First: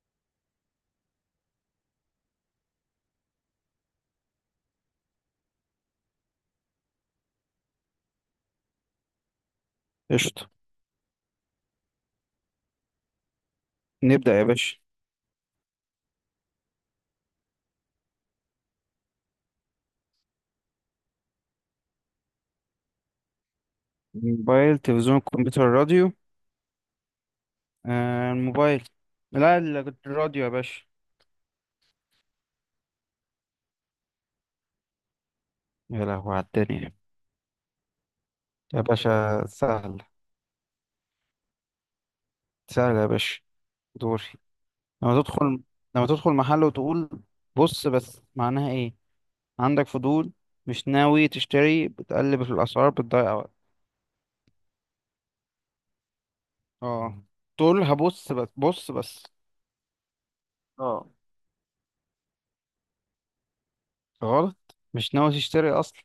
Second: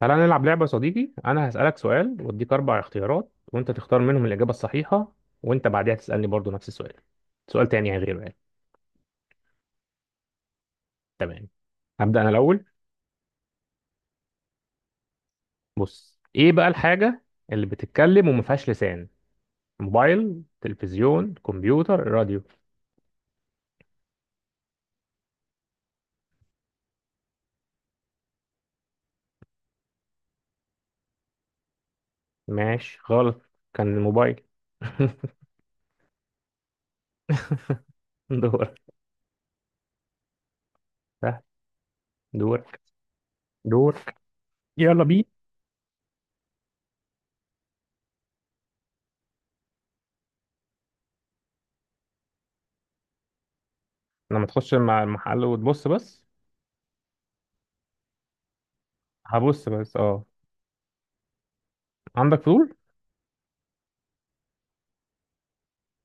تعالى نلعب لعبة يا صديقي، أنا هسألك سؤال وأديك أربع اختيارات وأنت تختار منهم الإجابة الصحيحة، وأنت بعدها تسألني برضو نفس السؤال، سؤال تاني يعني غيره يعني. قشطة. تمام. هبدأ أنا الأول. نبدأ يا باشا. بص، إيه بقى الحاجة اللي بتتكلم وما فيهاش لسان؟ موبايل، تلفزيون، كمبيوتر، راديو. موبايل، تلفزيون، كمبيوتر، راديو. آه، الموبايل. لا، الراديو يا باشا. ماشي، غلط، كان الموبايل. يا لهوي على الدنيا. دورك. يا باشا سهل سهل. دورك. سهل. يا باشا دورك. دوري. يلا لما بينا. تدخل لما تدخل محل وتقول بص بس. معناها ايه؟ عندك فضول، مش ناوي تشتري، بتقلب في الأسعار، بتضيع وقت. لما تخش مع المحل وتبص بس، اه، تقول هبص بس، بص بس. هبص بس، اه. اه، عندك فضول؟ غلط. مش ناوي تشتري أصلا.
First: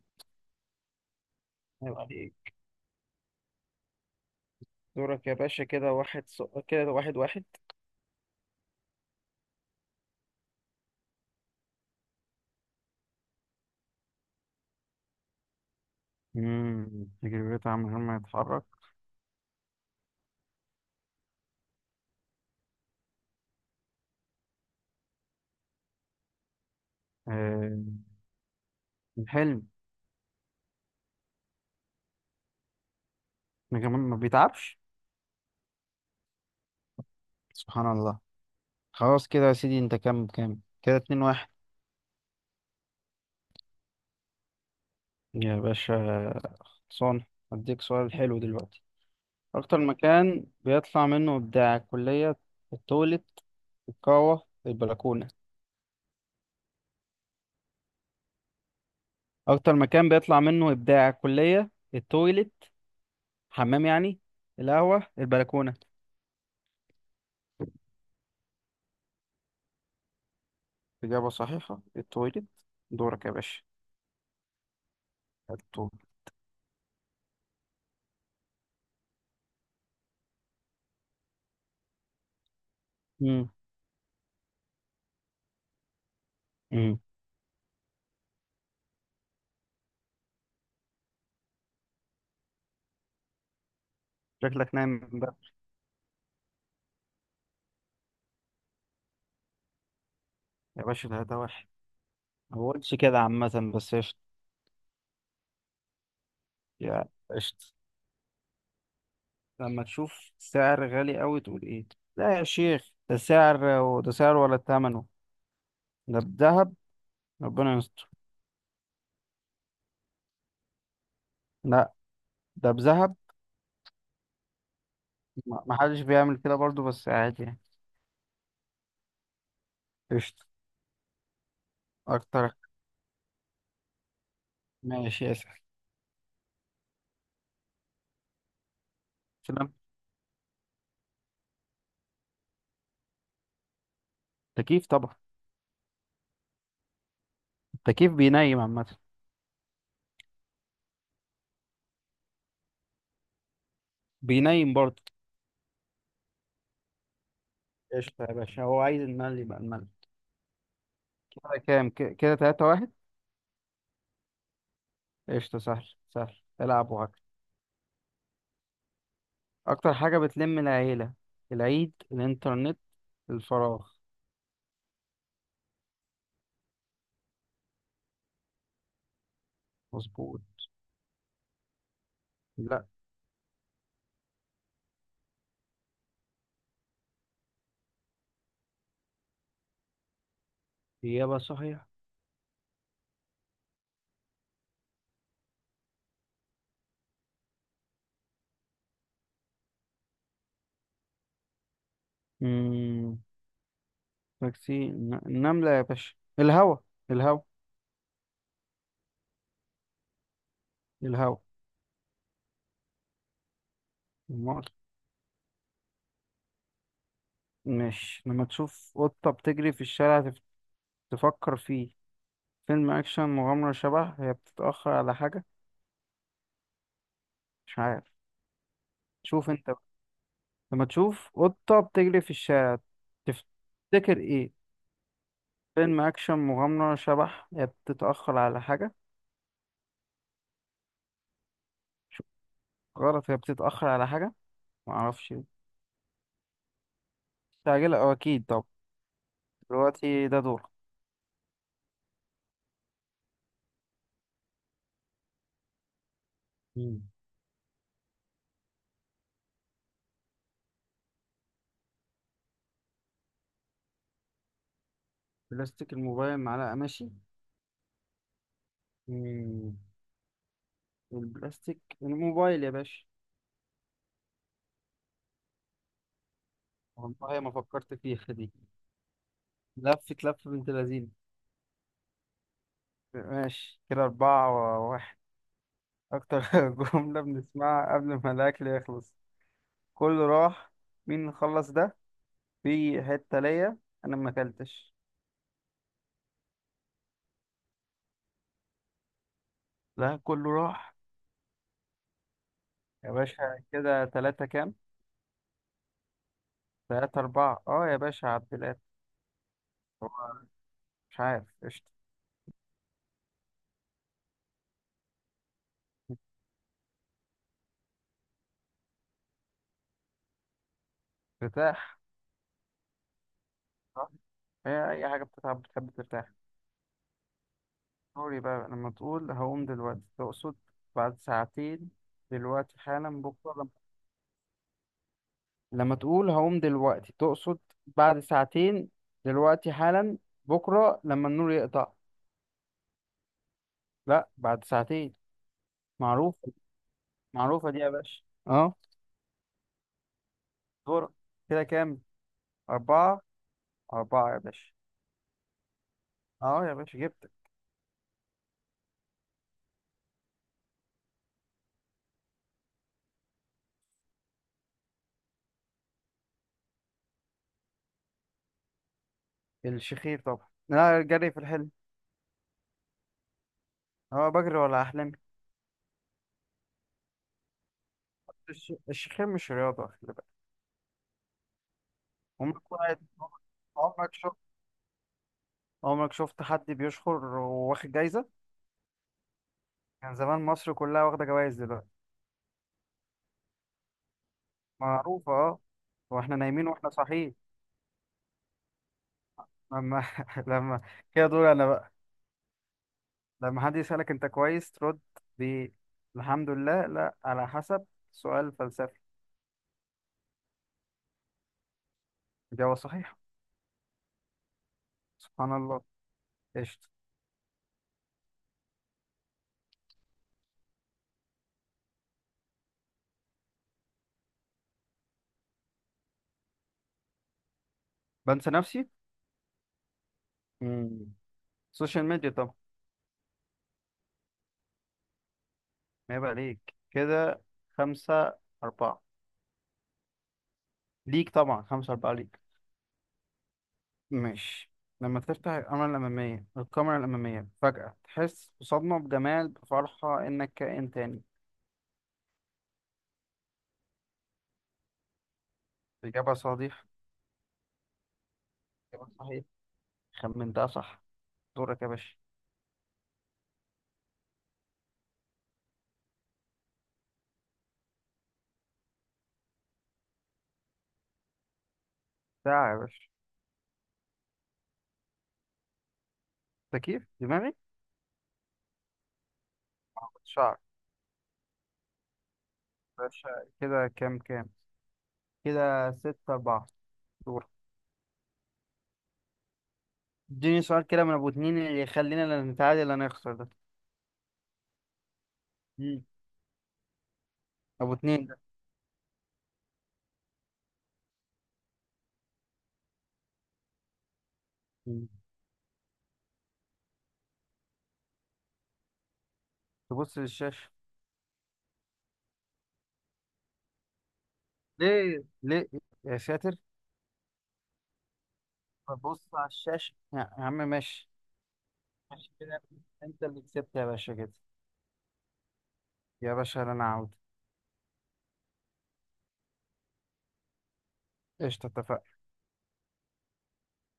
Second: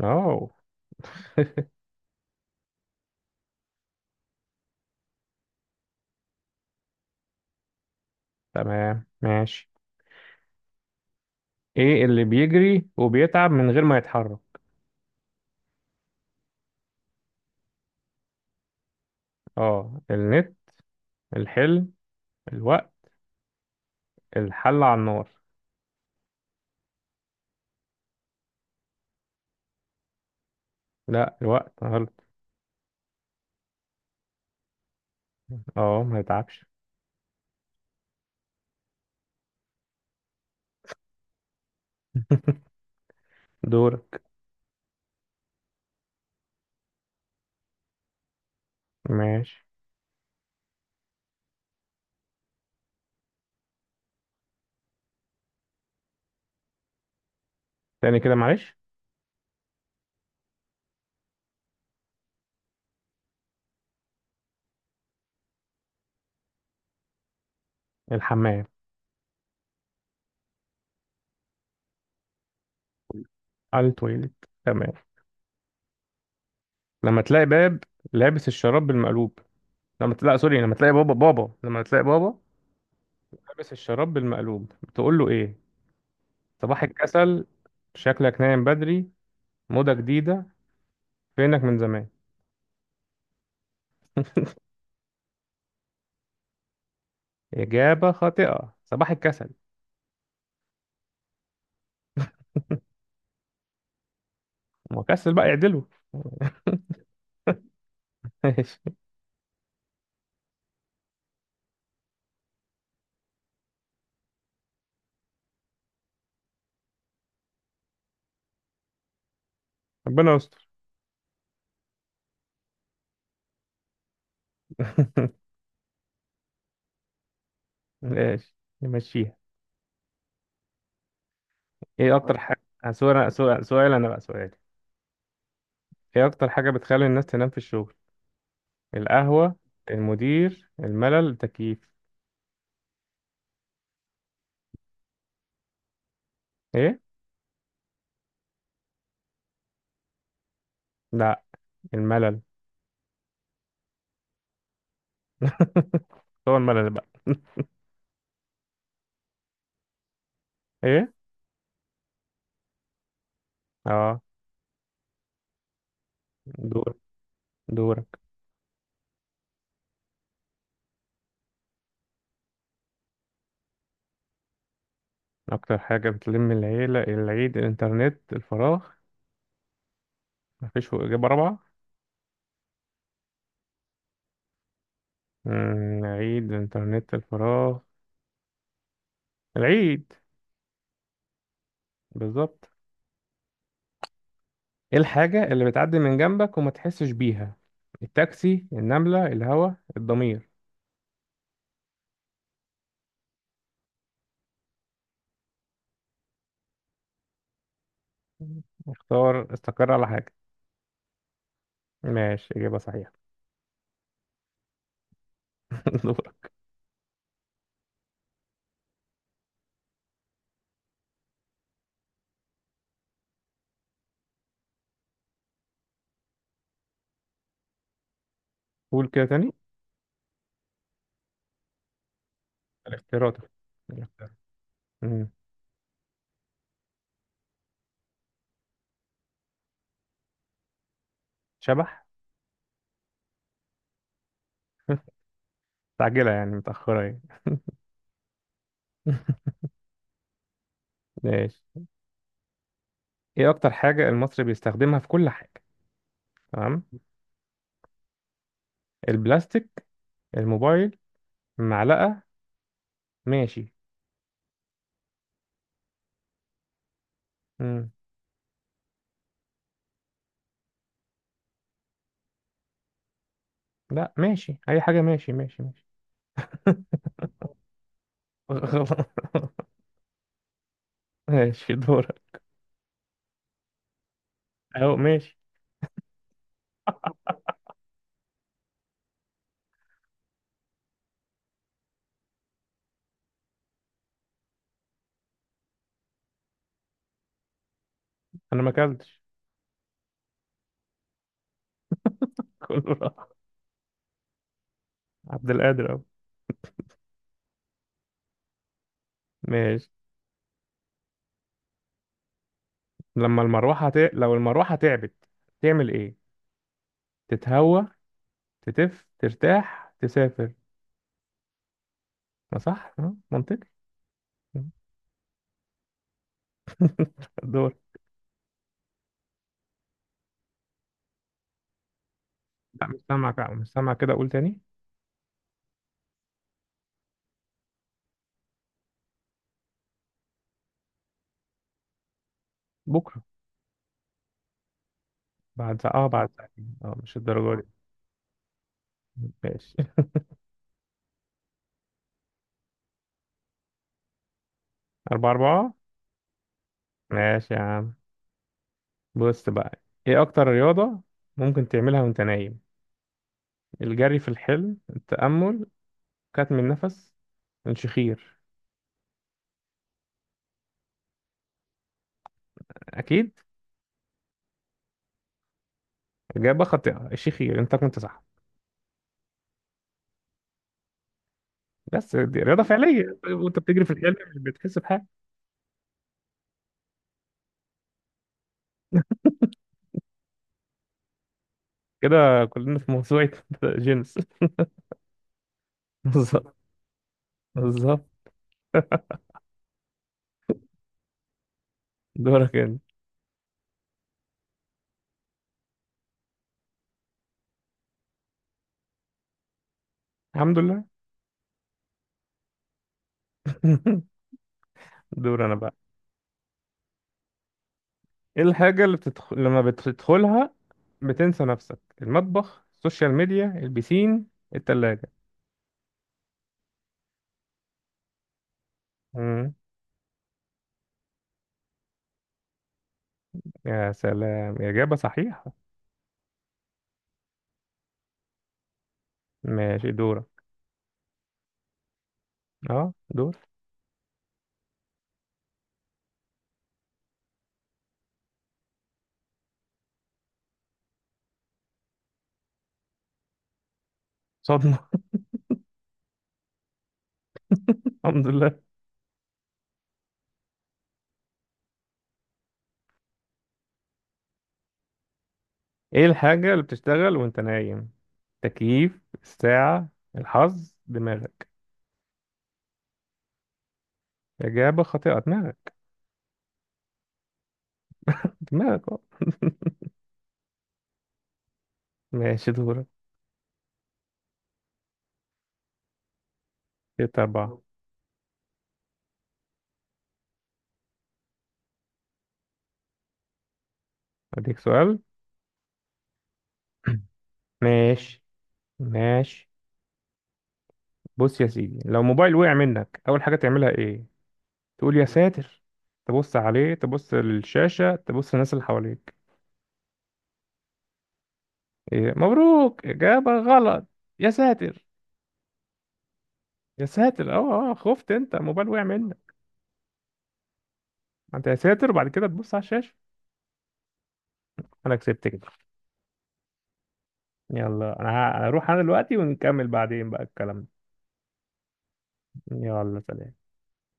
اه. عيب عليك. دورك يا باشا. كده واحد واحد. تمام، ماشي. ايه اللي بيجري وبيتعب من غير ما يتحرك؟ تجربته عامل من غير ما يتحرك. اه، النت، الحلم، الوقت، الحل على النار. آه. الحلم. لا، الوقت غلط، ما كمان ما بيتعبش. اه ما يتعبش. سبحان الله. خلاص كده يا سيدي. انت كام كام؟ كده 2-1. دورك. يا باشا صون. اديك سؤال حلو دلوقتي. ماشي، اكتر مكان بيطلع منه ابداع الكلية؟ التويلت، القهوة، البلكونة. تاني كده معلش. اكتر مكان بيطلع منه ابداع الكلية؟ التويلت، حمام يعني، القهوة، البلكونة. الحمام. إجابة صحيحة، التويلت. دورك يا باشا. على التويليت. تمام. التويلت. لما تلاقي باب لابس الشراب بالمقلوب لما تلاقي بابا مم. لابس الشراب بالمقلوب، بتقول له ايه؟ صباح مم. الكسل، شكلك نايم بدري، موضة جديدة، فينك من زمان. شكلك نايم بقى. إجابة خاطئة، صباح الكسل. يا باشا، ده وحش. ما بقولش كده عامة، بس قشطة. وكسل بقى يعدله. يا قشطة. ماشي. لما تشوف سعر غالي قوي تقول ايه؟ لا يا شيخ، ده سعر، وده سعر ولا ثمنه. ده بذهب. ربنا يستر. ربنا يستر. لا، ده بذهب. ما حدش بيعمل كده برضو، بس عادي يعني. ماشي، نمشيها. قشطة. ايه اكتر اكتر. حاجه، سؤال، انا بقى سؤالي. ماشي يا سعر. ايه اكتر حاجه بتخلي الناس تنام في الشغل؟ القهوه، سلام. المدير، الملل، التكييف. تكييف طبعا. ايه؟ التكييف بينيم عامة. لا، الملل. بينيم برضه. هو الملل بقى. قشطة يا باشا. هو عايز المال يبقى المال. ايه. كده كام؟ كده 3-1. اه، قشطة، سهل سهل. العب دور. وهكذا. دورك. اكتر حاجة بتلم العيلة؟ العيد، الانترنت، الفراغ. اكتر حاجه بتلم العيله، العيد، الانترنت، الفراغ؟ مظبوط. مفيش اجابه رابعه؟ لا. عيد، الانترنت، الفراغ. العيد. اجابة صحيحة. بالظبط. ايه الحاجة اللي بتعدي من جنبك وما تحسش بيها؟ التاكسي، النملة، الهوا، الضمير. امم تاكسي، النملة يا باشا، الهوا. الهوا. اختار، استقر على حاجة. الهوا. ماشي، إجابة صحيحة. امال. دورك. مش لما تشوف قطة بتجري في الشارع تفكر فيه؟ فيلم اكشن، مغامرة، شبح، هي بتتأخر على حاجة؟ مش عارف. قول كده شوف تاني، انت بقى. لما تشوف قطة بتجري في الشارع الاختيارات. تفتكر الاختيارات. ايه؟ مم. فيلم اكشن، مغامرة، شبح، هي بتتأخر على حاجة؟ شبح. غلط، هي بتتأخر على حاجة. معرفش. مستعجلة يعني، متأخرة يعني. مستعجلة أو أكيد طب. دلوقتي ده دور. ماشي. ايه أكتر حاجة المصري بيستخدمها في كل حاجة؟ تمام. مم. البلاستيك، الموبايل، معلقة. ماشي. بلاستيك، الموبايل، معلقة، ماشي. مم. مم. البلاستيك، الموبايل يا باشا. لا، ماشي، أي حاجة، ماشي ماشي ماشي. والله ما فكرت فيها دي. غلط. لفة لفة بنت لذينة. ماشي، دورك. ماشي كده أربعة أهو وواحد. ماشي. أكتر جملة بنسمعها قبل ما الأكل يخلص: كله راح، مين خلص ده، في حتة ليا، أنا ما أكلتش. انا ما اكلتش. لا، كله راح. كله يا راح. باشا كده تلاتة كام؟ عبد القادر اهو. 3-4. أه يا باشا عبد. ماشي. هو مش عارف. قشطة. لو المروحه تعبت، تعمل ايه؟ تتهوى، ترتاح، تسافر. ارتاح. ما صح أه، منطقي صح؟ أه. هي أي حاجة بتتعب بتحب ترتاح. الدور. قولي بقى، لما تقول هقوم دلوقتي تقصد: بعد ساعتين، دلوقتي لا مش حالا، سامع كده، بكرة لما. مش سامع كده، اقول تاني. لما تقول هقوم دلوقتي تقصد: بعد ساعتين، دلوقتي حالا، بكرة لما النور يقطع. بكره. لا، بعد ساعتين. بعد ساعه اه، بعد معروفة. ساعتين اه، مش الدرجه دي. معروفة دي يا باشا. اه. ماشي. دورك. كده كام؟ 4-4 يا باشا. أربعة أربعة. اه يا باشا جبت. ماشي يا عم. بص بقى، إيه أكتر رياضة ممكن تعملها وأنت نايم؟ الجري في الحلم، التأمل، كتم النفس، الشخير. الشخير طبعا. لا، جري في الحلم. أكيد. اه بجري ولا أحلم. إجابة خاطئة، الشيخي أنت كنت صح. الشيخين مش رياضة، خلي بالك. بس دي رياضة عمرك واحد فعلية، طيب وأنت بتجري في عمرك الحلم شفت مش بتحس بحاجة؟ عمرك شفت حد بيشخر وواخد جايزة؟ كان زمان مصر كلها واخدة جوايز دلوقتي. كده. كلنا في موسوعة جينيس. معروفة اه. واحنا بالظبط. نايمين واحنا صاحيين. بالظبط. لما لما كده دول انا بقى. دورك أنت. لما حد يسألك انت كويس ترد: ب الحمد لله، لا، على حسب، سؤال فلسفي. الحمد لله. إجابة صحيحة. دور سبحان أنا بقى. الله. قشطة. إيه الحاجة اللي لما بتدخلها بتنسى نفسك؟ المطبخ، السوشيال ميديا، البسين، التلاجة. بنسى نفسي. مم. مم. سوشيال ميديا طبعا. يا سلام، إجابة صحيحة. ما يبقى ليك كده 5-4. ماشي، دورك. ليك طبعا. 5-4 ليك. أه، دور. ماشي. لما تفتح الكاميرا الأمامية، فجأة تحس بصدمة، بجمال، بفرحة، إنك كائن تاني. صدمة. إجابة صحيح. الحمد لله. إجابة صحيح. خمنتها صح. دورك يا باشا. ايه الحاجة اللي بتشتغل وانت نايم؟ تكييف، الساعة، الحظ، دماغك. ساعة يا باشا. إجابة خاطئة، دماغك. تكييف دماغي. دماغك اه. آه، شعر. ماشي، دورك. باشا كده كام كام؟ كده 6-4. ستة دور. أربعة. اديني سؤال كده من أبو اتنين، اللي يخلينا لا نتعادل لا نخسر ده. أديك سؤال. مم. أبو ماشي. اتنين ده. ماشي. بص يا سيدي، لو موبايل وقع منك أول حاجة تعملها إيه؟ تقول يا مم. ساتر، تبص عليه، تبص للشاشة، تبص للناس اللي حواليك. تبص للشاشة. إيه؟ مبروك، إجابة غلط. يا ساتر. ليه ليه؟ يا ساتر. يا ساتر، اه اه، خفت، أنت الموبايل وقع منك. ببص على الشاشة يا عم. ماشي. ما أنت يا ساتر وبعد كده ماشي تبص على كده. الشاشة. انت اللي كسبت يا باشا كده. أنا كسبت كده. يا باشا انا عاود. يلا انا هروح انا دلوقتي، ونكمل بعدين بقى الكلام. قشطة، اتفقنا. يلا سلام.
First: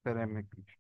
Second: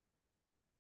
سلام.